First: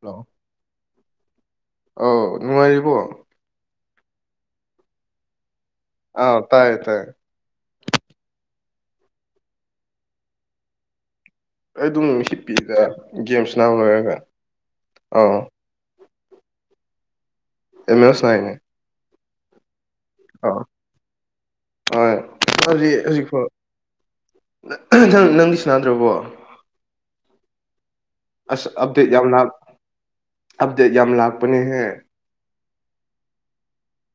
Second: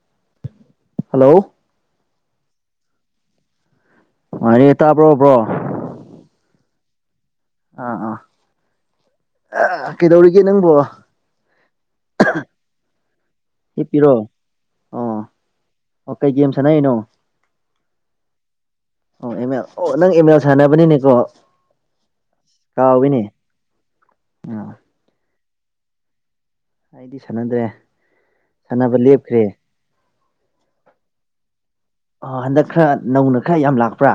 hello hello ꯑꯥꯎ ꯅꯨꯡꯉꯥꯏꯔꯤꯕꯣ ꯑꯔꯦ ꯇꯥꯕ꯭ꯔꯣꯕ꯭ꯔꯣ ꯑ ꯇꯥꯏ ꯇꯥꯏ ꯑꯥ ꯑꯥ ꯀꯩꯗꯧꯔꯤꯒꯦ ꯅꯪꯕꯣ ꯑꯩ ꯑꯗꯨꯝ ꯅꯨꯡꯁꯤꯠꯄꯤꯗ ꯒꯦꯝꯁ ꯅꯥꯎ ꯂꯣꯏꯔꯒ ꯍꯤꯞꯄꯤꯔꯣ ꯑꯣ ꯑꯥꯎ ꯑꯣ ꯀꯩ ꯒꯦꯝꯁꯅ ꯏꯩꯅꯣ ꯑꯦꯃꯦ ꯑꯦ ꯑꯣ ꯁꯥꯏꯅꯦ ꯑꯣ ꯑꯦꯝ ꯑꯦꯜ ꯑꯣ ꯅꯪ ꯑꯦꯝ ꯑꯦꯜ ꯁꯥꯟꯅꯕꯅꯤꯅꯦꯀꯣ ꯍꯣꯏ ꯃꯥꯗꯤ ꯀꯥꯎꯋꯅꯦ ꯍꯧꯖꯤꯛꯐꯥꯎ [unintelligible] ꯅꯪ ꯅꯪꯗꯤ ꯁꯅꯥꯗ꯭ꯔꯕꯣ ꯑꯩꯗꯤ ꯁꯥꯟꯅꯗ꯭ꯔꯦ ꯑꯁ ꯁꯥꯟꯅꯕ ꯑꯕꯗꯦ ꯌꯥꯝ ꯂꯦꯞꯈ꯭ꯔꯦ ꯂꯥꯛ ꯑꯕꯗꯦꯠ ꯌꯥꯝ ꯂꯥꯛꯄꯅꯦ ꯍꯦ ꯑ ꯍꯟꯗꯛ ꯈꯔ ꯅꯧꯅ ꯈꯔ ꯌꯥꯝ ꯂꯥꯛꯄ꯭ꯔꯥ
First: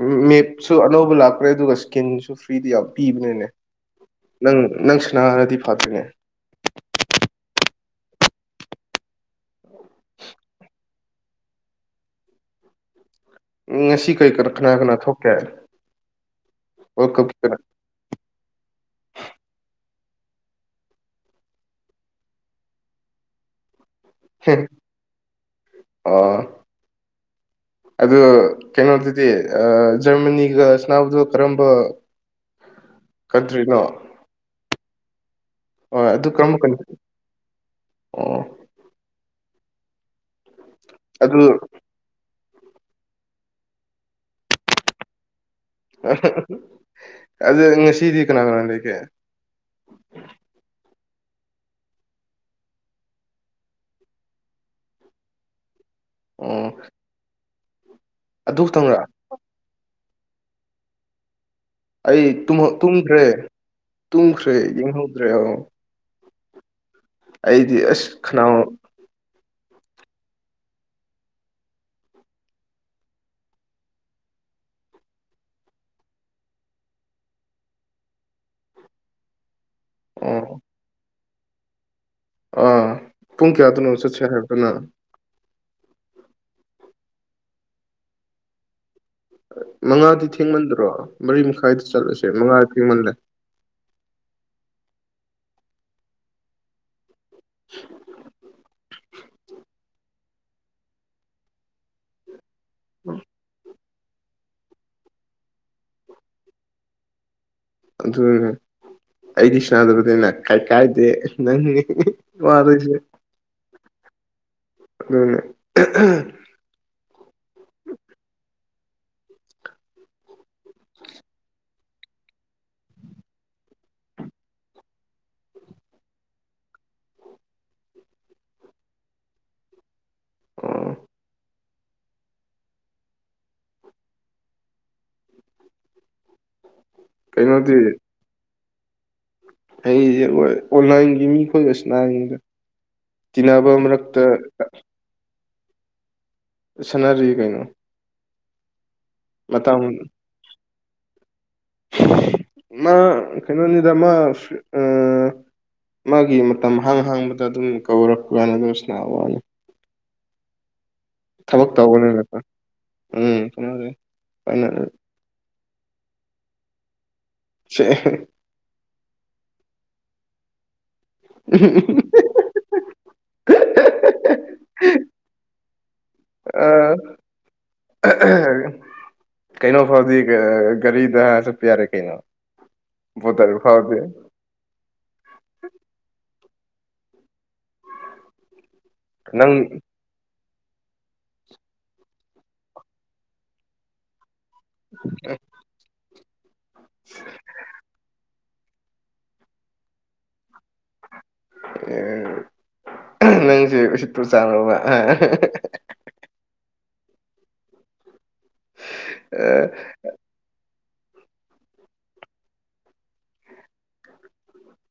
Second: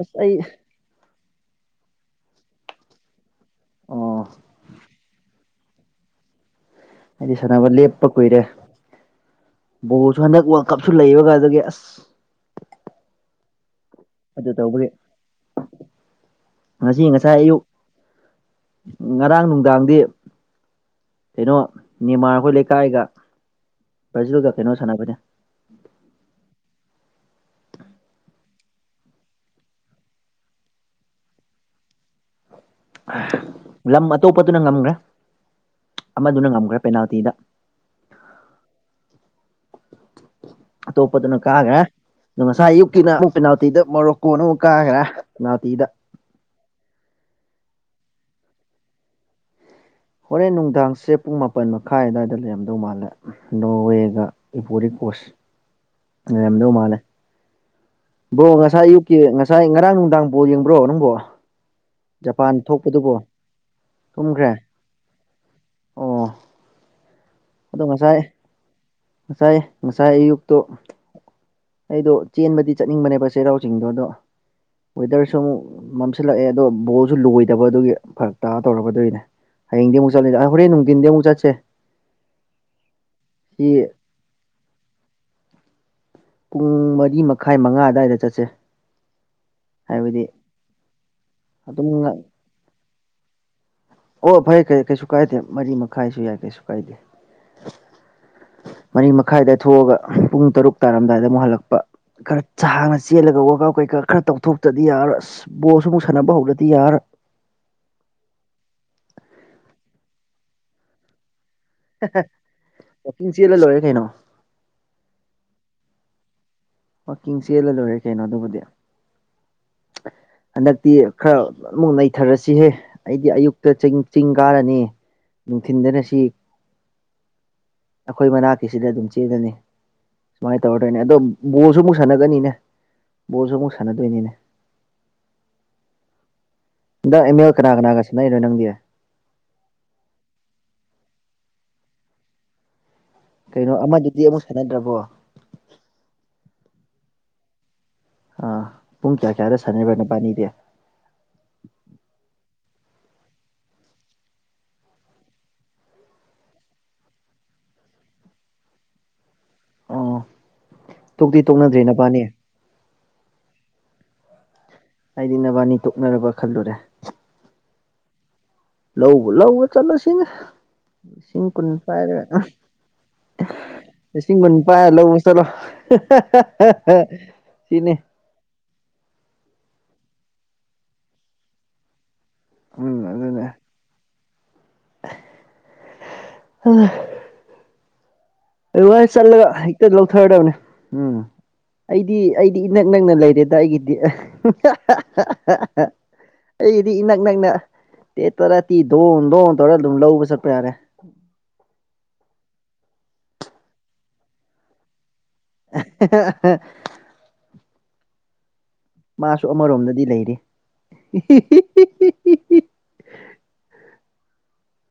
ꯑꯁ ꯑꯩ ꯁꯨ ꯑꯅꯧꯕ ꯂꯥꯛꯄ꯭ꯔꯦ ꯑꯗꯨꯒ ꯁ꯭ꯀꯤꯟꯁꯨ ꯐ꯭ꯔꯤꯗꯤ ꯌꯥꯝ ꯄꯤꯕꯅꯤꯅꯦ ꯑꯣ ꯅꯪ ꯅꯪ ꯁꯅꯥꯔꯗꯤ ꯐꯥꯠꯇ꯭ꯔꯤꯉ ꯍꯥꯏꯗꯤ ꯁꯥꯟꯅꯕ ꯂꯦꯞꯄ ꯀꯨꯏꯔꯦ ꯕꯣꯜꯁꯨ ꯍꯟꯗꯛ ꯋꯥꯔꯜ ꯀꯞꯁꯨ ꯂꯩꯕꯒ ꯑꯗꯨꯗꯒꯤ ꯑꯁ ꯉꯁꯤ ꯀꯔꯤ ꯀ ꯑꯗꯨ ꯀꯅꯥ ꯇꯧꯕꯒꯤ ꯀꯅꯥ ꯊꯣꯛꯀꯦ ꯉꯁꯤ ꯉꯁꯥꯏ ꯍꯥꯏ ꯑꯌꯨꯛ ꯉꯔꯥꯡ ꯅꯨꯡꯗꯥꯡꯗꯤ ꯀꯩꯅꯣ ꯅꯤꯃꯥꯔ ꯑꯩꯈꯣꯏ ꯂꯩꯀꯥꯏꯒ ꯕ꯭ꯔꯖꯤꯜꯒ ꯀꯩꯅꯣ ꯁꯥꯟꯅꯕꯅꯦ ꯑꯥ [inaudible] ꯑ ꯀꯩꯅꯣꯗꯨꯗꯤ ꯑ ꯖꯔꯃꯅꯤꯒꯅꯥꯎꯗꯣ ꯀꯔꯝꯕ ꯀꯟꯇ꯭ꯔꯤꯅꯣ ꯂꯝ ꯑꯇꯣꯞꯄꯇꯅ ꯉꯝꯈ꯭ꯔꯦ ꯍꯣꯏ ꯑꯗꯨ ꯑꯃꯗꯨꯅ ꯀꯔꯝꯕ ꯉꯝꯈ꯭ꯔꯦ ꯀꯟꯇ꯭ꯔꯤ ꯄꯦꯅꯥꯜꯇꯤꯗ ꯑꯣ ꯑꯗꯨ ꯑꯇꯣꯞꯄꯗꯨꯅ ꯀꯥꯒꯔꯦ ꯑꯗꯣ ꯉꯁꯥꯏ ꯑꯌꯨꯛꯀꯤꯅ ꯑꯃꯨꯛ ꯄꯦꯅꯥꯜꯇꯤꯗ ꯃꯣꯔꯣꯛꯀꯣꯟ ꯑꯃꯨꯛ ꯀꯥꯈ꯭ꯔꯦ ꯄꯦꯅꯥꯜꯇꯤꯗ ꯑꯗꯨ ꯉꯁꯤꯗꯤ ꯀꯅꯥ ꯀꯅꯥ ꯂꯩꯒꯦ ꯍꯣꯔꯦꯟ ꯅꯨꯡꯗꯥꯡꯁꯦ ꯄꯨꯡ ꯃꯥꯄꯟ ꯃꯈꯥꯏ ꯑꯋꯥꯏꯗ ꯂꯩꯔꯝꯗꯧ ꯃꯥꯜꯂꯦ ꯅꯣꯔꯋꯦꯒ ꯏ ꯄꯔꯤ ꯀꯣꯁꯗꯧ ꯑꯣ ꯃꯥꯅꯦ ꯕ꯭ꯔꯣ ꯑꯗꯨ ꯉꯁꯥꯏ ꯈꯛꯇꯪꯔ ꯑꯌꯨꯛꯀꯤ ꯉꯁꯥꯏ ꯉꯔꯥꯡ ꯅꯨꯡꯗꯥꯡ ꯄꯥꯎ ꯌꯦꯡꯕ꯭ꯔꯣ ꯅꯪꯕꯣ ꯑꯩ ꯖꯄꯥꯟ ꯇꯨꯝꯗ꯭ꯔꯦ ꯊꯣꯛꯄꯗꯨꯕꯣ ꯇꯨꯝꯈ꯭ꯔꯦ ꯌꯦꯡꯍꯧꯗ꯭ꯔꯦ ꯑꯣꯧ ꯑꯣ ꯑꯩꯗꯤ ꯑꯗꯣ ꯑꯁ ꯉꯁꯥꯏ ꯈꯅꯥꯎ ꯉꯁꯥꯏ ꯉꯁꯥꯏ ꯑꯌꯨꯛꯇꯣ ꯑꯩꯗꯣ ꯆꯦꯟꯕꯗꯤ ꯆꯠꯅꯤꯡꯕꯅꯦꯕ ꯆꯩꯔꯥꯎ ꯆꯤꯡꯗꯣ ꯑꯗꯣ ꯋꯦꯗꯔꯁꯨ ꯑꯃꯨꯛ ꯃꯝꯁꯤꯜꯂꯛꯑꯦ ꯑꯗꯣ ꯕꯣꯜꯁꯨ ꯂꯣꯏꯗꯕꯗꯨꯒꯤ ꯐꯔꯛ ꯇꯥ ꯇꯧꯔꯒꯗꯣꯏꯅꯦ ꯍꯌꯦꯡ ꯑꯃꯨꯛ ꯆꯠꯂꯦ ꯑꯣ ꯍꯣꯔꯦꯟ ꯅꯨꯡꯊꯤꯟꯗꯤ ꯑꯃꯨꯛ ꯆꯠꯁꯦ ꯑꯥ ꯄꯨꯡ ꯁꯤ ꯀꯌꯥꯗꯅꯣꯁꯠꯁꯦ ꯍꯥꯏꯕꯗꯅ ꯄꯨꯡ ꯃꯔꯤ ꯃꯈꯥꯏ ꯃꯉꯥ ꯑ꯭ꯋꯥꯏꯗ ꯆꯠꯁꯦ ꯃꯉꯥꯗꯤ ꯍꯥꯏꯕꯗꯤ ꯊꯦꯡꯃꯟꯗ꯭ꯔꯣ ꯃꯔꯤ ꯑꯗꯨꯝ ꯃꯈꯥꯏꯗ ꯆꯠꯂꯁꯦ ꯃꯉꯥ ꯊꯦꯡꯃꯜꯂꯦ ꯑꯣ ꯐꯔꯩꯦ ꯐꯔꯩ ꯀꯩꯁꯨ ꯀꯥꯏꯗꯦ ꯃꯔꯤ ꯃꯈꯥꯏꯁꯨ ꯌꯥꯏ ꯀꯩꯁꯨ ꯀꯥꯏꯗꯦ ꯃꯔꯤ ꯃꯈꯥꯏꯗ ꯊꯣꯛꯑꯒ ꯄꯨꯡ ꯇꯔꯨꯛ ꯇꯥꯔꯝꯗꯥꯏꯗ ꯑꯃꯨꯛ ꯍꯜꯂꯛꯄ ꯈꯔ ꯁꯥꯡꯅ ꯆꯦꯜꯂꯒ ꯋꯥꯀ ꯀꯩꯀꯥ ꯈꯔ ꯇꯧꯊꯣꯛ ꯇꯗꯤ ꯌꯥꯔ ꯑꯁ ꯕꯣꯜꯁꯨ ꯑꯃꯨꯛ ꯁꯥꯟꯅꯕ ꯍꯧꯗꯗꯤ ꯌꯥꯔꯣꯏ ꯑꯗꯨꯅ ꯑꯩꯗꯤ ꯁꯥꯟꯗꯕꯅꯤꯅ ꯀꯩ ꯀꯥꯏꯗꯦ ꯅꯪꯅꯤ ꯋꯥꯗꯣꯏꯁꯦ ꯋꯥꯋꯥꯛꯆꯤꯡ ꯆꯦꯜꯂ ꯂꯣꯏꯔꯦ ꯀꯩꯅꯣ ꯑꯗꯨ ꯋꯥꯥꯛꯀꯤꯡ ꯆꯦꯜꯂ ꯂꯣꯏꯔꯦ ꯀꯩꯅꯣ ꯑꯗꯨꯕꯨꯗꯤ ꯍꯟꯗꯛꯇꯤ ꯈꯔ ꯑꯃꯨꯛ ꯅꯩꯊꯔꯁꯤꯍꯦ ꯑꯩꯗꯤ ꯑꯌꯨꯛꯇ ꯆꯤꯡ ꯆꯤꯡ ꯀꯥꯔꯅꯤ ꯅꯨꯡꯊꯤꯟꯗꯅ ꯁꯤ ꯑꯩꯈꯣꯏ ꯃꯅꯥꯛꯀꯤꯁꯤꯗ ꯑꯗꯨꯝ ꯆꯦꯜꯒꯅꯤ ꯁꯨꯃꯥꯏꯅ ꯑꯣ ꯇꯧꯔꯗꯣꯏꯅꯦ ꯑꯗꯣ ꯕꯣꯜꯁꯨ ꯑꯃꯨꯛ ꯁꯥꯟꯅꯒꯅꯤꯅꯦ ꯕꯣꯜꯁꯨ ꯑꯃꯨꯛ ꯁꯥꯟꯅꯗꯣꯏꯅꯤꯅꯦ ꯅꯟꯗ ꯏꯃꯦꯜ ꯀꯅꯥ ꯀꯩꯅꯣꯗꯤ ꯀꯅꯥꯒꯁꯤ ꯅꯪ ꯅꯣꯏ ꯅꯪꯗꯤꯦ ꯑꯩꯁꯦꯣꯏ ꯑꯣꯟꯂꯥꯏꯟꯒꯤ ꯃꯤ ꯈꯣꯏꯂꯁꯨ ꯅꯥꯔꯤꯉꯩꯗ ꯀꯩꯅꯣ ꯇꯤꯅꯥꯕꯝ ꯔꯛꯇ ꯑꯃꯗꯨꯗꯤ ꯑꯃꯨꯛ ꯁꯥꯟꯅꯗ꯭ꯔꯕꯣ ꯁꯥꯟꯅꯔꯤ ꯀꯩꯅꯣ ꯑꯥ ꯄꯨꯡ ꯀꯌꯥ ꯀꯌꯥꯗ ꯃꯇꯝ ꯁꯥꯟꯅꯔꯤꯕꯅꯕꯥꯅꯤꯗꯤ ꯃꯥ ꯀꯩꯅꯣꯅꯤꯗꯃ ꯑ ꯃꯥꯒꯤ ꯃꯇꯝ ꯍꯥꯡ ꯍꯥꯡꯕꯗ ꯑꯗꯨꯝ ꯀꯧꯔꯛꯄ ꯀꯥꯏꯅ ꯑꯗꯨ ꯁꯅ ꯋꯥꯅꯤ ꯑꯣ ꯇꯣꯛꯇꯤ ꯊꯕꯛ ꯇꯣꯛꯅꯗ꯭ꯔꯦ ꯅꯄꯥꯅꯤ ꯇꯧꯕꯅꯤꯅꯀꯣ ꯎꯝ [unintelligible] ꯑꯩꯗꯤ ꯅꯕꯥꯅꯤ ꯇꯣꯛꯅꯔꯕ ꯈꯜꯂꯨꯔꯦ [unintelligible] ꯂꯧꯕ ꯂꯧꯕ ꯆꯠꯂꯁꯤꯅꯦ ꯂꯤꯁꯤꯡ ꯀꯨꯟ ꯄꯥꯏꯔꯒ ꯂꯤꯁꯤꯡ ꯀꯨꯟꯄꯥꯥꯏ ꯂꯧꯕ ꯆꯠꯂꯣ ꯑꯥ [unintelligible] ꯁꯤꯅꯤ ꯀꯩꯅꯣ ꯐꯥꯎꯗꯤ ꯒꯥꯔꯤꯗ ꯆꯠꯄ ꯌꯥꯔꯦ ꯀꯩꯅꯣ ꯎꯝ ꯑꯗꯨꯅꯦ [unintelligible] [unintelligible] ꯑꯗꯨ ꯋꯥ ꯆꯠꯂꯒ ꯅꯪ ꯍꯦꯛꯇ ꯂꯧꯊꯔꯗꯕꯅꯦ ꯎꯝ ꯑꯩꯗꯤ ꯑꯩꯗꯤ ꯏꯅꯛ ꯅꯛꯅ ꯂꯩꯔꯦꯗ ꯑꯩꯒꯤꯗꯤ [unintelligible] [unintelligible] ꯑꯩꯗꯤ ꯏꯅꯛ ꯅꯛꯅ ꯇꯦ ꯇꯔꯥ ꯇꯤ ꯗꯣꯟ ꯗꯣꯟ ꯇꯧꯔ ꯑꯗꯨꯝ ꯂꯧꯕ ꯆꯠꯄ ꯌꯥꯔꯦ ꯅꯪꯁꯦ ꯎꯁꯤꯠꯇꯨ [unintelligible] [unintelligible] ꯃꯥꯁꯨ ꯑꯃꯔꯣꯝꯗꯗꯤ ꯂꯩꯔꯤ [unintelligible]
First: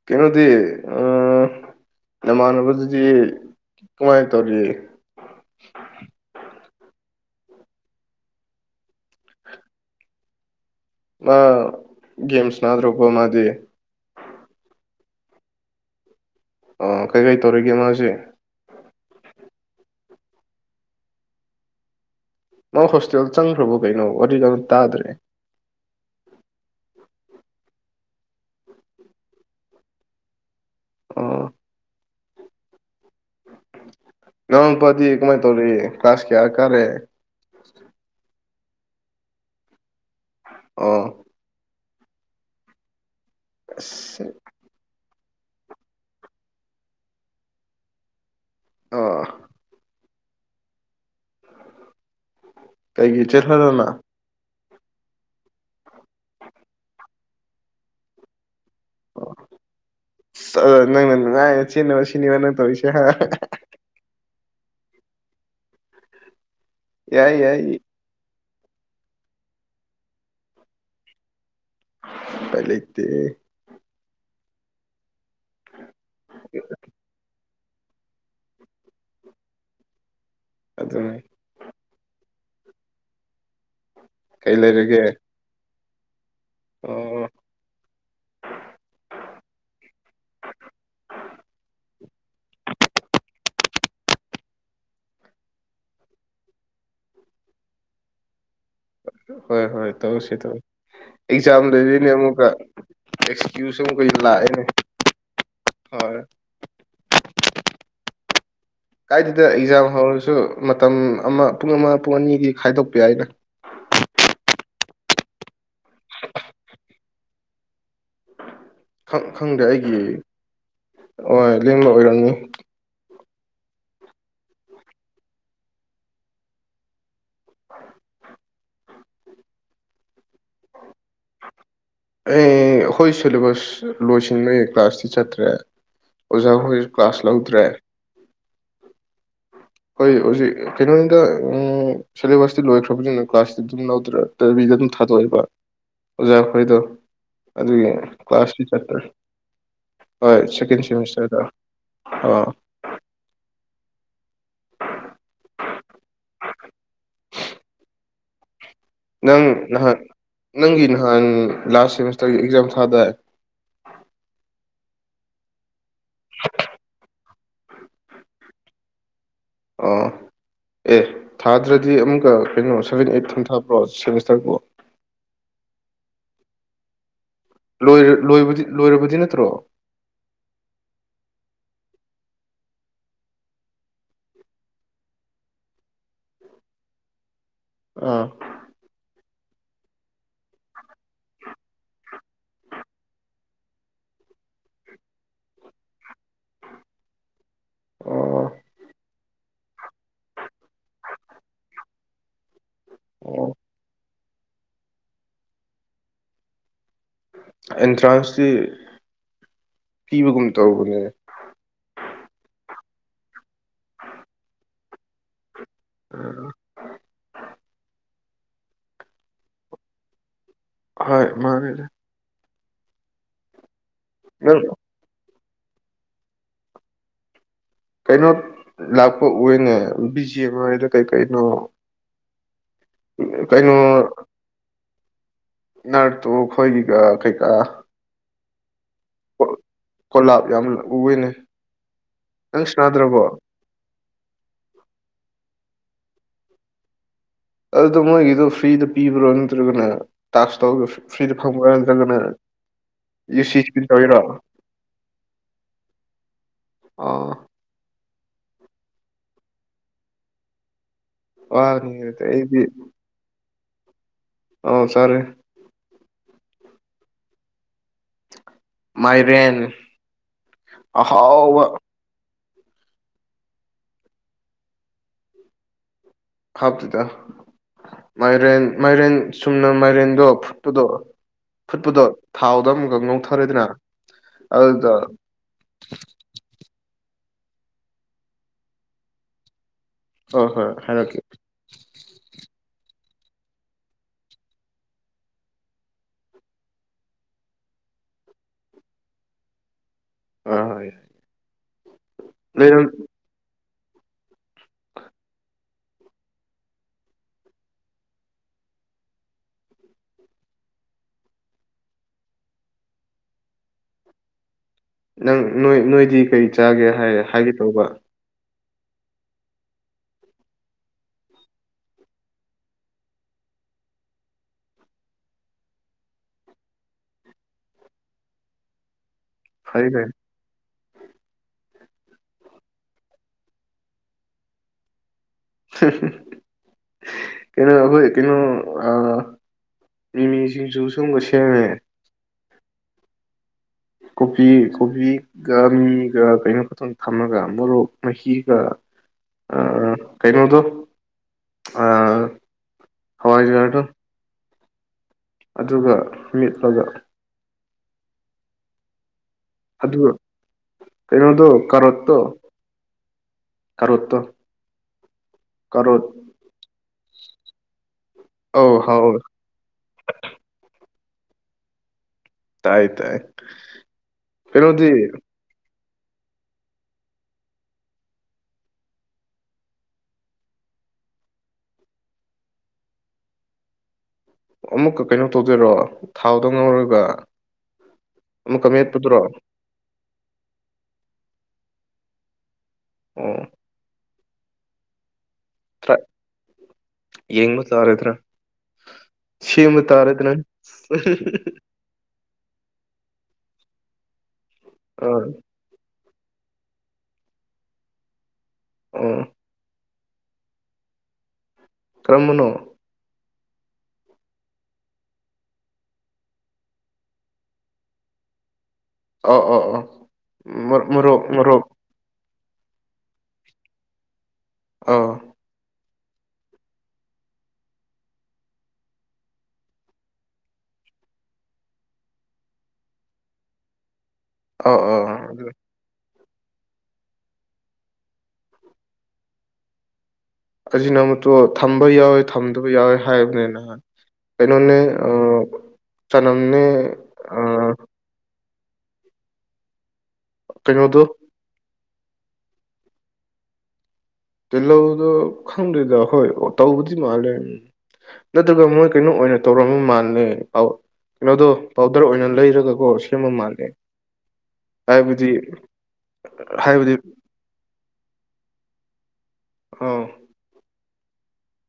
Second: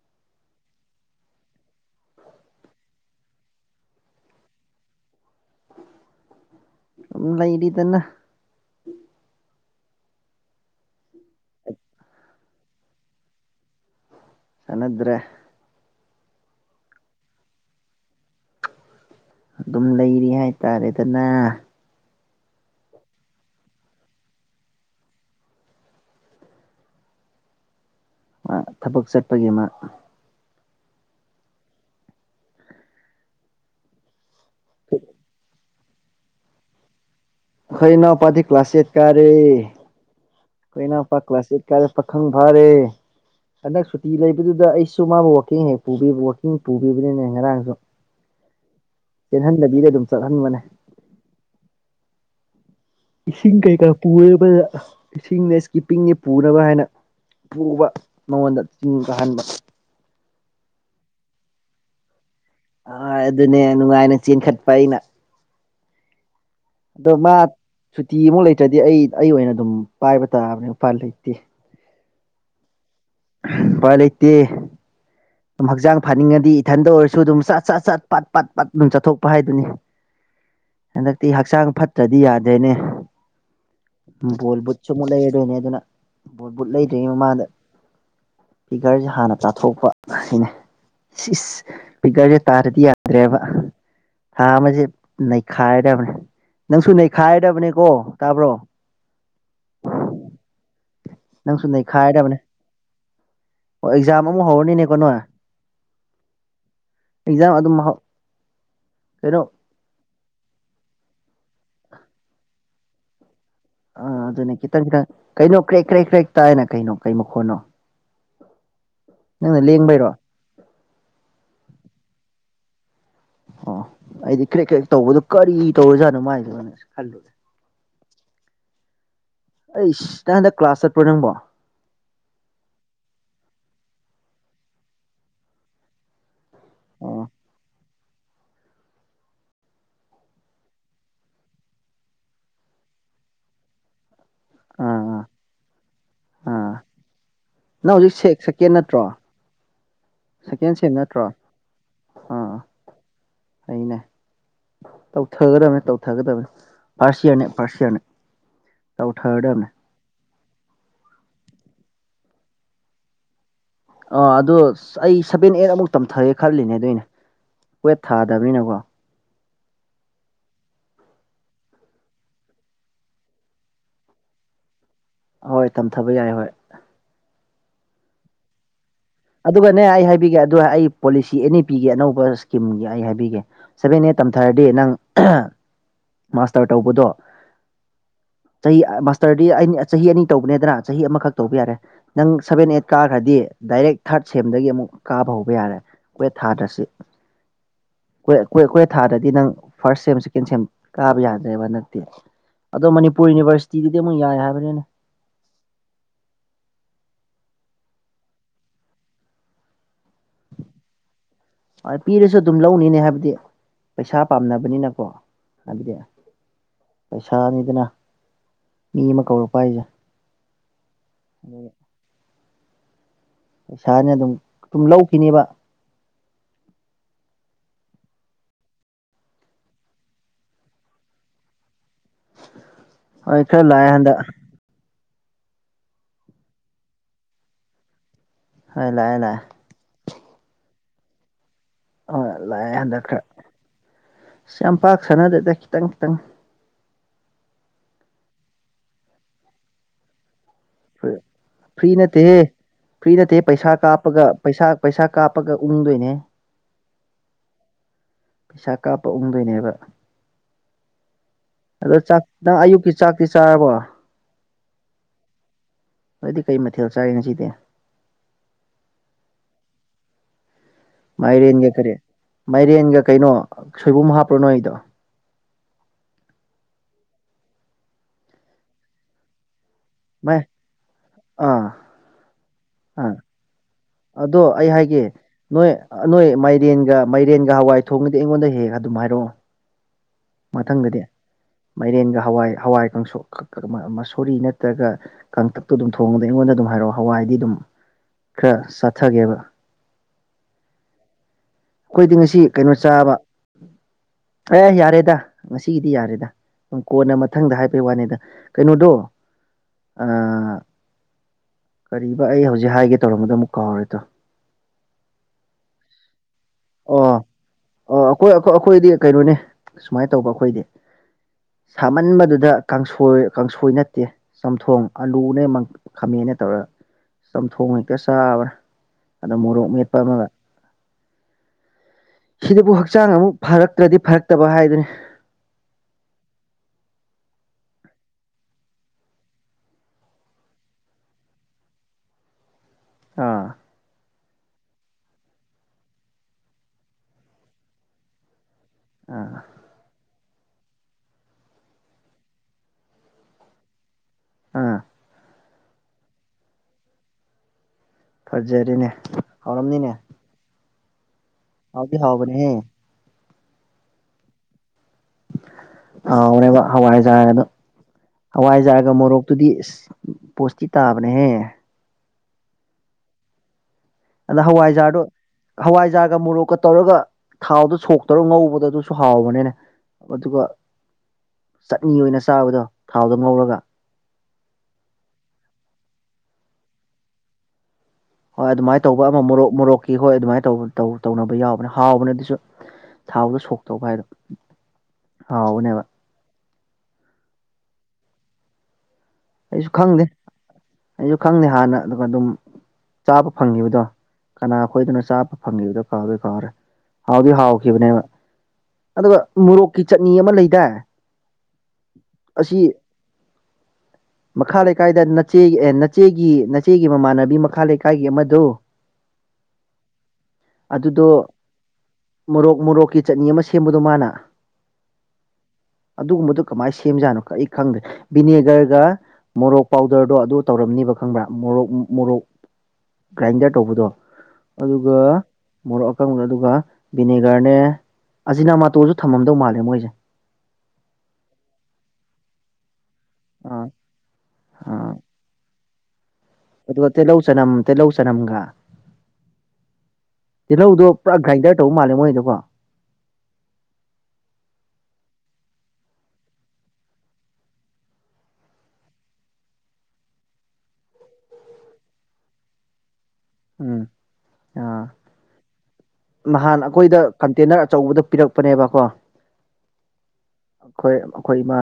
ꯀꯩꯅꯣꯗꯤ ꯅꯃꯥꯟꯅꯕꯗꯨꯗꯤ ꯀꯃꯥꯏꯅ ꯇꯧꯔꯤ ꯂꯩꯔꯤꯗꯅ ꯃꯥ ꯒꯦꯝꯁ ꯅꯥꯗ꯭ꯔꯕꯣ ꯃꯥꯗꯤ ꯁꯥꯅꯗ꯭ꯔꯦ ꯑꯣ ꯀꯩꯀꯩ ꯇꯧꯔꯤꯒꯦ ꯃꯥꯁꯦ ꯑꯗꯨꯝ ꯂꯩꯔꯤ ꯍꯥꯏꯇꯥꯔꯦꯗꯅ ꯅꯪ ꯍꯣꯁꯇꯦꯜ ꯆꯪꯈ꯭ꯔꯕꯣ ꯀꯩꯅꯣ ꯋꯥꯔꯤꯗ ꯇꯥꯗ꯭ꯔꯦ ꯊꯕꯛ ꯆꯠꯄꯒꯤ ꯃꯥ ꯑꯥ [unintelligible] ꯄꯗꯤ ꯀꯃꯥꯏꯅ ꯇꯧꯔꯤ ꯀ꯭ꯂꯥꯁ ꯀꯌꯥ ꯀꯥꯔꯦ ꯑꯈꯣꯏꯅꯥꯎ ꯄꯥꯗꯤ ꯀ꯭ꯂꯥꯁ ꯑꯦꯠ ꯀꯥꯔꯦ ꯑꯈꯣꯏꯅꯄꯥ ꯑꯣ ꯀ꯭ꯂꯥꯁ ꯑꯦꯠ ꯀꯥꯏꯔ ꯄꯥꯈꯪ ꯐꯥꯔꯦ ꯍꯟꯗꯛ ꯁꯨꯇꯤ ꯑꯁ ꯂꯩꯕꯗꯨꯗ ꯑꯩ ꯁꯨ ꯃꯥꯕꯨ ꯋꯀꯤꯡ ꯍꯦꯛ ꯄꯨꯕ ꯋꯥꯀꯤꯡ ꯄꯨꯕꯤꯕꯅꯤꯅꯦ ꯉꯔꯥꯡꯁꯨ ꯑꯣ ꯆꯜꯍꯟꯗꯕꯤꯗꯦ ꯑꯗꯨꯝ ꯆꯠ ꯍꯟꯕꯅꯦ ꯀꯩꯒꯤ ꯏꯁꯤꯡ ꯀꯩꯀꯥ ꯆꯦꯜꯍꯜꯂꯣꯅ ꯄꯨ [unintelligible] ꯏꯁꯤꯡꯅ ꯏꯁꯀꯤꯞꯄꯤꯡꯒꯤ ꯄꯨꯅꯕ ꯍꯥꯏꯅ ꯄꯨꯕ ꯃꯉꯣꯟꯗ ꯆꯤꯡ ꯀꯥꯍꯟꯕ [unintelligible] ꯅꯪꯅ ꯅꯨꯡꯉꯥꯏꯅ ꯆꯦꯟꯅꯕ ꯁꯤꯅꯤꯕ ꯅꯪ ꯇꯧꯔꯤꯁꯦ ꯑꯗꯨꯅꯦ ꯅꯨꯡꯉꯥꯏꯅ ꯆꯦꯟꯈꯠꯄ ꯑꯩꯅ ꯑꯗꯣ ꯃꯥ ꯌꯥꯏ ꯌꯥꯏ ꯁꯨꯇꯤ ꯑꯃꯨꯛ ꯂꯩꯇ꯭ꯔꯗꯤ ꯑꯩ ꯑꯩ ꯑꯣꯏꯅ ꯑꯗꯨꯝ ꯄꯥꯏꯕ ꯇꯥꯕꯅꯦ ꯎꯄꯥꯏ ꯂꯩꯇꯦ ꯄꯥꯏ ꯂꯩꯏꯇ ꯎꯥꯏ ꯂꯩꯇꯦ ꯑꯗꯨꯝ ꯍꯛꯆꯥꯡ ꯐꯅꯤꯡꯉꯗꯤ ꯏꯊꯟꯇ ꯑꯣꯏꯔꯁꯨ ꯑꯗꯨꯝ ꯆꯥꯛ ꯆꯠ ꯆꯠ ꯄꯠ ꯄꯠ ꯄꯠ ꯑꯗꯨꯝ ꯆꯠꯊꯣꯛꯄ ꯍꯥꯏꯗꯨꯅꯤ ꯑꯗꯨꯅꯤ ꯍꯟꯗꯛꯇꯤ ꯍꯛꯆꯥꯡ ꯐꯠ ꯇꯗꯤ ꯌꯥꯗꯦꯅꯦ ꯀꯩ ꯕꯣꯜꯕꯨꯠꯁꯨ ꯑꯃꯨꯛ ꯂꯩꯔꯒꯦ ꯂꯩꯔꯗꯣꯏꯅꯦ ꯑꯗꯨꯅ ꯕꯣꯠ ꯕꯨꯠ ꯂꯩꯗ꯭ꯔꯤꯉꯩ ꯑꯣ ꯃꯃꯥꯡꯗ ꯐꯤꯒꯔꯁꯦ ꯍꯥꯟꯅ ꯆꯥꯊꯣꯛꯄ ꯁꯤꯅꯦ ꯏꯁ ꯐꯤꯒꯔꯁꯦ ꯇꯥꯔꯗꯤ ꯌꯥꯗ꯭ꯔꯦꯕ ꯊꯥ ꯑꯃꯁꯦ ꯅꯩꯈꯥꯏꯔꯗꯕꯅꯦ ꯅꯪꯁꯨ ꯅꯩꯈꯥꯏꯔꯗꯕꯅꯤꯀꯣ ꯇꯥꯕ꯭ꯔꯣ ꯍꯣꯏ ꯍꯣꯏ ꯇꯧꯁꯤ ꯇ ꯑꯦꯛꯖꯥꯝ ꯅꯪꯁꯨ ꯂꯩꯔꯤꯅꯦ ꯅꯩꯈꯥꯏꯔꯗꯕꯅꯦ ꯑꯃꯨꯛꯀ ꯑꯦꯛꯁꯀ꯭ꯌꯨꯁ ꯑꯣ ꯑꯃꯨꯛꯀꯁꯨ ꯑꯦꯛꯖꯥꯝ ꯑꯃꯨꯛ ꯂꯥꯛꯑꯦꯅꯦ ꯍꯧꯔꯅꯤꯅꯦꯀꯣ ꯅꯣꯏ ꯍꯣꯏ ꯑꯦꯛꯖꯥꯝ ꯑꯗꯨꯝ [unintelligible] ꯀꯩꯅꯣ ꯀꯥꯏꯗꯗ ꯑꯦꯛꯖꯥꯝ ꯍꯧꯔꯁꯨ ꯃꯇꯝ ꯑꯃ ꯄꯨꯡ ꯑꯃ ꯄꯨꯡ ꯑꯅꯤꯒꯤ ꯈꯥꯏꯗꯣꯛꯄ ꯌꯥꯏꯗ ꯑꯥ ꯑꯗꯨꯅꯦ ꯈꯤꯇꯪ ꯈꯤꯇꯪ ꯀꯩꯅꯣ ꯀ꯭ꯔꯦꯛ ꯀ꯭ꯔꯦꯛ ꯀ꯭ꯔꯦꯛ ꯇꯥꯏꯅ ꯀꯩꯅꯣ ꯀꯩ ꯃꯈꯣꯟꯅꯣ ꯈꯪ ꯅꯪꯅ ꯈꯪꯗꯦ ꯑꯩꯒꯤ ꯂꯦꯡꯕꯩꯔꯣ [unintelligible] ꯂꯦꯡꯕ ꯑꯣꯏꯔꯝꯅꯤ ꯑꯣ ꯑꯩꯗꯤ ꯀ꯭ꯔꯦꯛ ꯀ꯭ꯔꯦꯛ ꯇꯧꯕꯗꯨꯣ ꯀꯔꯤ ꯇꯧꯔꯖꯥꯠꯅꯣ ꯃꯥꯏꯗꯅ ꯈꯜꯂꯨꯔꯦ [inaudible] ꯑꯩ ꯏꯁꯇꯪ ꯍꯟꯗꯛ ꯀ꯭ꯂꯥꯁ ꯆꯠꯄ꯭ꯔꯣ ꯅꯪꯕꯣ ꯑꯩ ꯑꯩꯈꯣꯏ ꯁꯤꯦꯂꯦꯕꯁ ꯂꯣꯏꯁꯤꯟꯕꯒꯤ ꯀ꯭ꯂꯥꯁꯇꯤ ꯆꯠꯇ꯭ꯔꯦ ꯑꯣꯖꯥ ꯍꯣꯏ ꯑꯣ ꯀ꯭ꯂꯥꯁ ꯂꯧꯗ꯭ꯔꯦ ꯍꯣꯏ ꯍꯧꯖꯤꯛ ꯀꯩꯅꯣꯅꯤꯗ ꯁꯤꯦꯂꯦꯕꯁꯇꯤ ꯂꯣꯏꯈ꯭ꯔꯕꯅꯤꯅ ꯀ꯭ꯂꯥꯁꯇꯤ ꯑꯗꯨꯝ ꯂꯧꯗ꯭ꯔ ꯇꯕꯤꯗ ꯑꯗꯨꯝ ꯑꯥ ꯑꯥ ꯊꯥꯗꯣꯛꯑꯦꯕ ꯑꯥ ꯑꯣꯖꯥꯈꯣꯏꯗꯣ ꯑꯗꯨꯒꯤ ꯅꯪ ꯍꯧꯖꯤꯛ ꯁꯦꯛ ꯀ꯭ꯂꯥꯁꯀꯤ ꯁꯦꯀꯦꯟ ꯆꯦꯞꯇꯔ ꯅꯠꯇ꯭ꯔꯣ ꯍꯣꯏ ꯁꯦꯀꯦꯟ ꯁꯦꯝ ꯅꯠꯇ꯭ꯔꯣ ꯁꯦꯃꯤꯁꯇꯔꯗ ꯑꯥ ꯑꯩꯅ ꯇꯧꯊꯒꯗꯕꯅꯦ ꯇꯧꯊꯒꯗꯕꯅꯦ ꯄꯥꯔꯁꯤꯌꯥꯅꯤ ꯄꯥꯔꯁꯤꯌꯥꯅꯤ ꯅꯪ ꯅꯍꯥꯟ ꯅꯪꯒꯤ ꯅꯍꯥꯟ ꯂꯥꯁ ꯁꯦꯃꯤꯁꯇꯔꯒꯤ ꯑꯦꯛꯖꯥꯝ ꯊꯥꯗꯦ ꯑꯥ ꯑꯗꯣ ꯑꯩ ꯁꯚꯦꯟ ꯑꯩꯠ ꯑꯃꯨꯛ ꯇꯝꯊꯔꯦ ꯈꯜꯂꯤꯅꯦ ꯑꯗꯨꯗꯅꯦ ꯇꯨꯌꯦꯦꯞ ꯊꯥꯗꯕꯅꯤꯅꯀꯣ ꯑꯣ ꯑꯦ ꯊꯥꯗ꯭ꯔꯗꯤ ꯑꯃꯨꯛꯀ ꯀꯩꯅꯣ ꯁꯕꯦꯟ ꯑꯩꯠ ꯊꯟꯊꯕ꯭ꯔꯣ ꯁꯦꯃꯤꯁꯇꯔꯕꯨ ꯍꯣꯏ ꯇꯝꯊꯕ ꯌꯥꯏ ꯍꯣꯏ ꯂꯣꯏ ꯂꯣꯏ ꯂꯣꯏꯔꯕꯗꯤꯅ ꯑꯗꯨꯒꯅꯦ ꯑꯩ ꯍꯥꯏꯕꯤꯒꯦ ꯑꯗꯨ ꯑꯩ ꯄꯣꯂꯤꯁꯤ ꯑꯦꯟ ꯏ ꯄꯤꯒꯤ ꯑꯅꯧꯕ ꯏꯁꯀꯤꯝꯒꯤ ꯑꯩ ꯍꯥꯏꯕꯤꯒꯦ ꯁꯕꯦꯟ ꯑꯦ ꯇꯝꯊꯔꯗꯤ ꯅꯪ ꯃꯥꯁꯇꯔ ꯇꯧꯕꯗꯣ ꯑꯥ ꯆꯍꯤ ꯃꯥꯁꯇꯔꯗꯤ ꯑ ꯆꯍꯤ ꯑꯅꯤ ꯇꯧꯕꯅꯦꯗꯅ ꯆꯍꯤ ꯑꯃꯈꯛ ꯇꯧꯕ ꯌꯥꯔꯦ ꯅꯪ ꯁꯚꯦꯟ ꯑꯦꯠ ꯀꯥꯈ꯭ꯔꯗꯤ ꯗꯥꯏꯔꯦꯛ ꯊꯥꯔꯠ ꯁꯦꯝꯗꯒꯤ ꯑꯃꯨꯛ ꯀꯥꯕ ꯍꯧꯕ ꯌꯥꯔꯦ ꯑꯩꯈꯣꯏ ꯊꯥꯗ꯭ꯔꯁꯤ ꯑꯩꯣꯏ ꯑꯣ ꯑꯩꯣꯏ ꯑꯩꯣꯏ ꯊꯥꯗ꯭ꯔꯗꯤ ꯅꯪ ꯐꯥꯔꯁ ꯁꯦꯝꯁꯤ ꯀꯦꯟꯁꯦꯜ ꯀꯥꯕ ꯌꯥꯗ꯭ꯔꯦꯕ ꯅꯠꯇꯦ ꯑꯗꯣ ꯃꯅꯤꯄꯨꯔ ꯑꯣ ꯌꯨꯅꯤꯚꯔꯁꯤꯇꯤꯗꯨꯗꯤ ꯑꯃꯨꯛ ꯌꯥꯏ ꯍꯥꯏꯕꯅꯤꯅ ꯑꯦꯟꯇ꯭ꯔꯥꯟꯁꯇꯤ ꯄꯤꯕꯒꯨꯝ ꯇꯧꯕꯅꯦ ꯄꯤꯔꯁꯨ ꯑꯗꯨꯝ ꯂꯧꯅꯤꯅꯦ ꯍꯥꯏꯕꯗꯤ ꯄꯩꯁꯥ ꯄꯥꯝꯅꯕꯅꯤꯅꯀꯣ ꯍꯥꯏꯕꯗꯤ ꯄꯩꯁꯥꯅꯤꯗꯅ ꯃꯤ ꯑꯃ ꯀꯧꯔꯛꯄ ꯍꯥꯏꯁꯦ ꯍ ꯑꯗꯨꯒꯤ ꯃꯥꯅꯦꯗ ꯄꯩꯁꯥꯅ ꯑꯗꯨꯝ ꯅꯪ ꯑꯗꯨꯝ ꯂꯧꯈꯤꯅꯦꯕ ꯀꯩꯅꯣ ꯂꯥꯛꯄ ꯎꯅꯦ ꯕꯤ ꯖꯤꯦ ꯑꯃꯔꯤꯗ ꯀꯩ ꯀꯩꯅꯣ ꯍꯣꯏ ꯈꯔ ꯀꯩꯅꯣ ꯂꯥꯛꯑꯦ ꯍꯟꯗ ꯅꯔ ꯇꯨ ꯈꯣꯏꯒꯤꯒ ꯀꯩꯀ ꯍ ꯂꯑ ꯂꯥꯛ ꯀꯣꯂꯥꯞ ꯌꯥꯝꯅ ꯎꯏꯅꯦ ꯍꯣꯏ ꯅꯪ ꯂꯥꯛꯑꯦ ꯍꯟꯗꯛꯈ꯭ꯔꯦ ꯁꯅꯥꯗ꯭ꯔꯕꯣ ꯑ ꯌꯥꯝ ꯄꯥꯛ ꯁꯅꯗꯦꯗ ꯈꯤꯇꯪ ꯈꯤꯇꯪ ꯑꯗꯨꯗ ꯃꯣꯏꯒꯤꯗꯣ ꯐ꯭ꯔꯤꯗ ꯄꯤꯕ꯭ꯔꯣ ꯅꯠꯇ꯭ꯔꯒꯅꯦ ꯇ ꯇꯧ ꯐ꯭ꯔꯤꯗ ꯐꯪꯕ ꯐ꯭ꯔꯤ ꯌꯥꯖ ꯅꯠꯇꯦꯍꯦ ꯐ꯭ꯔꯤ ꯅꯠꯇꯦ ꯄꯩꯁꯥ ꯀꯥꯞꯄꯒ ꯄꯩꯁꯥ ꯄꯩꯁꯥ ꯀꯥꯞꯄꯒ ꯎꯪꯗꯣꯏꯅꯦ ꯑꯥ ꯄꯩꯁꯥ ꯀꯥꯞꯄ ꯎꯪꯗꯣꯏꯅꯦꯕ ꯋꯥꯒꯅꯤ ꯑꯗꯣ ꯆꯥꯛ ꯅꯪ ꯑꯩꯗꯤ ꯑꯌꯨꯛꯀꯤ ꯆꯥꯛꯇꯤ ꯆꯥꯔꯕꯣ ꯑꯥꯎ ꯁꯔꯦ ꯑꯗꯨꯏꯗꯤ ꯀꯩ ꯃꯊꯦꯜ ꯆꯥꯏꯔꯤꯅ ꯁꯤꯗꯤꯦ ꯃꯥꯏꯔꯦꯟ ꯑꯍꯥꯎꯕ ꯃꯥꯏꯔꯦꯟꯒ ꯀꯔꯤ ꯃꯥꯏꯔꯦꯟꯒ ꯀꯩꯅꯣ ꯁꯣꯏꯕꯨꯝ ꯍꯥꯞꯄ꯭ꯔꯣꯅꯣ ꯑꯩꯗꯣ ꯍꯥꯞꯇꯨꯗ ꯃꯥꯏꯔꯦꯟ ꯃꯥꯏꯔꯦꯟ ꯁꯨꯝꯅ ꯃꯥꯏꯔꯦꯟ ꯗꯣ ꯃꯥꯏ ꯐꯨꯠꯄꯨꯗꯣ ꯑꯥ ꯐꯨꯠꯄꯨꯗꯣ ꯊꯥꯎꯗ ꯑꯃꯨꯛꯀ ꯑꯥ ꯉꯧꯊꯔꯦꯗꯅ ꯑꯗꯣ ꯑꯩ ꯑꯗꯨꯗ ꯍꯥꯏꯒꯦ ꯅꯣꯏ ꯅꯣꯏ ꯃꯥꯏ ꯇꯔꯦꯟꯒ ꯃꯥꯏꯔꯦꯟꯒ ꯍꯋꯥꯏ ꯊꯣꯡꯉꯗꯤ ꯑꯩꯉꯣꯟꯗ ꯍꯦꯛ ꯑꯗꯨꯝ ꯍꯥꯏꯔꯛꯑꯣ ꯍꯣꯏ ꯍꯣꯏ ꯃꯊꯪꯗꯗꯤ ꯍꯥꯏꯔꯛꯀꯦ ꯃꯥꯏꯔꯦꯟꯒ ꯍꯋꯥꯏ ꯍꯋꯥꯏ ꯀꯥꯡ ꯃꯁꯣꯔꯤ ꯅꯠꯇ꯭ꯔꯒ ꯀꯥꯡꯇꯛꯇꯣ ꯑꯗꯨꯝ ꯊꯣꯡꯉꯗ ꯑꯩꯉꯣꯟꯗ ꯑꯗꯨꯝ ꯍꯥꯏꯔꯛꯑꯣ ꯍꯋꯥꯏꯗꯤ ꯑꯗꯨꯝ ꯈꯔ ꯆꯠꯊꯒꯦꯕ ꯑ ꯍꯣꯏ ꯑꯩꯈꯣꯏꯗꯤ ꯉꯁꯤ ꯀꯩꯅꯣ ꯂꯩꯔꯝ ꯆꯥꯕ ꯑꯦ ꯌꯥꯔꯦꯗ ꯉꯁꯤꯒꯤꯗꯤ ꯌꯥꯔꯦꯗ ꯀꯣꯟꯅ ꯃꯊꯪꯗ ꯍꯥꯏꯕꯩ ꯋꯥꯅꯤꯗ ꯀꯩꯅꯣꯗꯣ ꯑ ꯀꯔꯤꯕꯥ ꯑꯩ ꯍꯧꯖꯤꯛ ꯍꯥꯏꯒꯦ ꯇꯧꯔꯝꯕꯗꯣ ꯑꯃꯨꯛ ꯀꯥꯎꯔꯦꯗꯣ ꯅꯪ ꯅꯣꯏ ꯅꯣꯏꯗꯤ ꯀꯔꯤ ꯆꯥꯒꯦ ꯑꯣ ꯍꯥꯏꯒꯦ ꯇꯧꯕ ꯑꯣ ꯑꯩꯈꯣꯏ ꯑꯩꯈꯣꯏꯗꯤ ꯀꯩꯅꯣꯅꯦ ꯁꯨꯃꯥꯏꯅ ꯇꯧꯕ ꯑꯩꯈꯣꯏꯗꯤ ꯁꯥꯃꯟꯕꯗꯨꯗ ꯀꯥꯡꯁꯣꯏ ꯀꯥꯡꯁꯣꯏ ꯅꯠꯇꯦ ꯆꯝꯊꯣꯡ ꯑꯜꯂꯨꯅꯦ ꯈꯥꯃꯦꯅ ꯇꯧꯔꯒ ꯆꯝꯊꯣꯡ ꯍꯦꯛꯇ ꯆꯥꯕ꯭ꯔꯥ ꯑꯗ ꯃꯣꯔꫭꯛ ꯐꯩ ꯃꯦꯠꯄ ꯐꯩ ꯑꯃꯒ ꯁꯤꯗꯕꯨ ꯍꯛꯆꯥꯡ ꯑꯃꯨꯛ ꯐꯔꯛꯂ꯭ꯔꯗꯤ ꯐꯔꯛꯇꯕ ꯍꯥꯏꯗꯨꯅꯤ [unintelligible] ꯀꯩꯅꯣ ꯑꯩꯈꯣꯏ ꯀꯩꯅꯣ ꯑꯥ ꯃꯤꯃꯤ ꯁꯤꯡꯖꯨꯁꯨ ꯑꯃꯨꯛ ꯁꯦꯝꯃꯦ ꯑꯥ ꯀꯣꯕꯤ ꯀꯣꯕꯤꯒ ꯃꯤꯃꯤꯒ ꯀꯩꯅꯣ ꯈꯇꯪ ꯊꯝꯃꯒ ꯃꯣꯔꯣꯛ ꯃꯍꯤꯒ ꯑꯥ ꯑ ꯀꯩꯩꯅꫭꯗꫭ ꯑꯥ ꯍꯋꯥꯏꯖ꯭ꯔꯗꫭ ꯑꯥ ꯑꯗꯨꯒ ꯃꯦꯠꯂꯒ ꯐꯖꯔꯦꯅꯦ ꯍꯥꯎꯔꯝꯅꯤꯅꯦ ꯑꯗꯨ ꯀꯩꯅꫭꯗꫭ ꯍꯥꯎꯗꯤ ꯀꯔꯠꯇꯣ ꯍꯥꯎꯕꯅꯦꯍꯦ ꯀꯔꯠꯇꯣ ꯑꯥꯎꯕꯅꯦꯕ ꯍꯋꯥꯏꯖꯥꯔꯒꯗꫭ ꯑꯧ ꯍꯋꯥꯏꯖꯥꯔꯒ ꯍꯥꯎ ꯃꯣꯔꯣꯛꯇꯨꯗꯤ ꯏꯁ ꯄꯣꯠꯁꯇꯤ ꯇꯥꯕꯅꯦꯍꯦ ꯇꯥꯏ ꯇꯥꯏ ꯑꯗ ꯀꯩꯅꯣꯗꯤ ꯍꯋꯥꯏꯖꯥꯔꯗꯣ ꯍꯋꯥꯏꯖꯥꯔꯒ ꯃꯣꯔꯣꯛꯀ ꯇꯧꯔꯒ ꯊꯥꯎꯗꯣ ꯁꯣꯛꯇꯧꯔ ꯉꯧꯕꯗ ꯑꯗꯨꯁꯨ ꯍꯥꯎꯕꯅꯤꯅꯦ ꯑꯗꯨꯒ ꯆꯠꯅꯤ ꯑꯣꯏꯅ ꯆꯥꯕꯗꯣ ꯊꯥꯎꯗꯣ ꯉꯧꯔꯒ ꯑꯃꯨꯛꯀ ꯀꯩꯅꯣ ꯇꯧꯗꫭꯏꯔꯣ ꯊꯥꯎꯗ ꯉꯧꯔꯒ ꯍꯣꯏ ꯑꯃꯨꯛꯀ ꯑꯗꯨꯃꯥꯏꯅ ꯇꯧꯕ ꯃꯦꯠꯄꯗꯨꯔꯣ ꯑꯃ ꯃꯣꯔꯣꯛ ꯃꯣꯔꯣꯛꯀꯤ ꯍꯣꯏ ꯑꯗꯨꯃꯥꯏꯅ ꯇꯧꯕ ꯇꯧꯅꯕ ꯌꯥꯎꯕꯅꯦ ꯍꯥꯎꯕꯅ ꯑꯗꯨꯁꯨ ꯊꯥꯎꯕꯗ ꯑꯣ ꯁꯣꯛꯇꯧꯕ ꯍꯥꯏꯗꯣ ꯍꯥꯎꯕꯅꯦꯕ ꯑꯥꯠ ꯌꯦꯡꯕ ꯇꯥꯔꯗ꯭ꯔꯥ ꯑꯩꯁꯨ ꯁꯦꯝꯕ ꯈꯪꯗꯦ ꯇꯥꯔꯦꯗꯅ ꯑꯩꯁꯨ ꯈꯪꯗꯦ ꯍꯥꯟꯅ ꯑꯗꯨꯒ ꯑꯗꯨꯝ ꯆꯥꯕ ꯐꯪꯉꯤꯕꯗꯣ ꯀꯅꯥ ꯈꯣꯏꯗꯅꫭ ꯑꯥ ꯆꯥꯕ ꯐꯪꯉꯤꯕꯗꯣ ꯀꯥꯎꯗꯤ ꯀꯥꯎꯔꯦ ꯍꯥꯎꯗꯤ ꯍꯥꯎꯈꯤꯕꯅꯦꯕ ꯑꯗꯨꯒ ꯑꯥ ꯃꯣꯔꯣꯛꯀꯤ ꯆꯠꯅꯤ ꯑꯃ ꯂꯩꯗꯥꯏ ꯀꯔꯝꯕꯅꯣ ꯑꯁꯤ ꯃꯈꯥ ꯂꯩꯀꯥꯏꯗ ꯅꯆꯦ ꯅꯆꯦꯒꯤ ꯅꯆꯦꯒꯤ ꯃꯃꯥꯟꯅꯕꯤ ꯃꯈꯥ ꯂꯩꯀꯥꯏꯒꯤ ꯑꯃꯗꯨ ꯑꯣ ꯑꯣ ꯑꯣ ꯑꯗꯨꯗꯣ ꯃꯣꯔꯣꯛ ꯃꯣꯔꯣꯛ ꯃꯣꯔꯣꯛ ꯃꯣꯔꯣꯛꯀꯤ ꯆꯠꯅꯤ ꯑꯃ ꯁꯦꯝꯕꯗꯣ ꯃꯥꯅ ꯑꯥ ꯑꯗꯨꯒꯨꯝꯕꯗꫭ ꯀꯃꯥꯏꯅ ꯁꯦꯝꯖꯥꯠꯅꯣ ꯑꯩ ꯈꯪꯗ꯭ꯔꯦ ꯚꯅꯦꯒꯔꯒ ꯃꯣꯔꯣꯛ ꯄꯥꯎꯗꯔꯗꯣ ꯑꯗꯨꯒ ꯇꯧꯔꯝꯅꯤꯕ ꯈꯪꯕ꯭ꯔꯥ ꯃꯣꯔꯣꯛ ꯃꯣꯔꯣꯛ ꯒ꯭ꯔꯥꯏꯟꯗꯔ ꯇꯧꯕꯗꯣ ꯑꯥ ꯑꯗꯨꯒ ꯑꯥ ꯃꯣꯔꯣꯛ [unintelligible] ꯑꯗꯨꯒ ꯕꯤꯅꯦꯒꯔꯅꯦ ꯑꯖꯤꯅꯥꯃꯇꯣꯁꯨ ꯊꯝꯃꯝꯗꯧ ꯃꯥꯜꯂꯦ ꯃꯣꯏꯁꯦ ꯑꯖꯤꯅꯥꯃꯇꫭ ꯊꯝꯕ ꯌꯥꯎꯋꯦ ꯊꯝꯗꯕ ꯌꯥꯎꯋꯦ ꯍꯥꯏꯕꯅꯤ ꯑꯥ ꯅꯍꯥꯟ ꯀꯩꯅꯣꯅꯦ ꯑꯥ ꯑ ꯆꯅꯝꯅꯦ ꯑꯗꯨꯒ ꯇꯤꯜꯍꯧ ꯆꯅꯝ ꯑꯥ ꯇꯤꯜꯍꯧ ꯆꯅꯝꯒ ꯇꯤꯜꯍꯧꯗꯣ ꯀꯩꯅꯣꯗꯣ ꯄꯨꯔꯥ ꯒ꯭ꯔꯥꯏꯟꯗꯔ ꯇꯧꯕ ꯃꯥꯜꯂꯦ ꯃꯣꯏꯗꫭꯀꯣ ꯇꯤꯜꯍꯧꯗꯣ ꯈꯪꯗꯦꯗ ꯍꯣꯏ ꯇꯧꯕꯗꯤ ꯃꯥꯜꯂꯦ ꯅꯠꯇꯒ ꯃꯣꯏ ꯀꯩꯅꯣ ꯑꯣꯏꯅ ꯇꯧꯔꯝꯝꯕ ꯃꯥꯜꯂꯦ ꯀꯩꯅꯣꯗꯣ ꯄꯥꯎꯗ꯭ꯔ ꯑꯣꯏꯅ ꯂꯩꯔꯒꯀꫭ ꯁꯤ ꯁꯦꯝꯕ ꯃꯥꯜꯂꯦ ꯎꯝ ꯑꯥ ꯍꯥꯏꯕꯗꯤ ꯍꯥꯏꯕꯗꯤ ꯇꯦꯅꯔ ꯑꯆꯧꯕꯗ ꯄꯤꯔꯛꯄꯅꯦꯕꯀꯣ ꯑꯥ ꯑꯩꯈꯣꯏ ꯑꯩꯈꯣꯏ ꯏꯃꯥ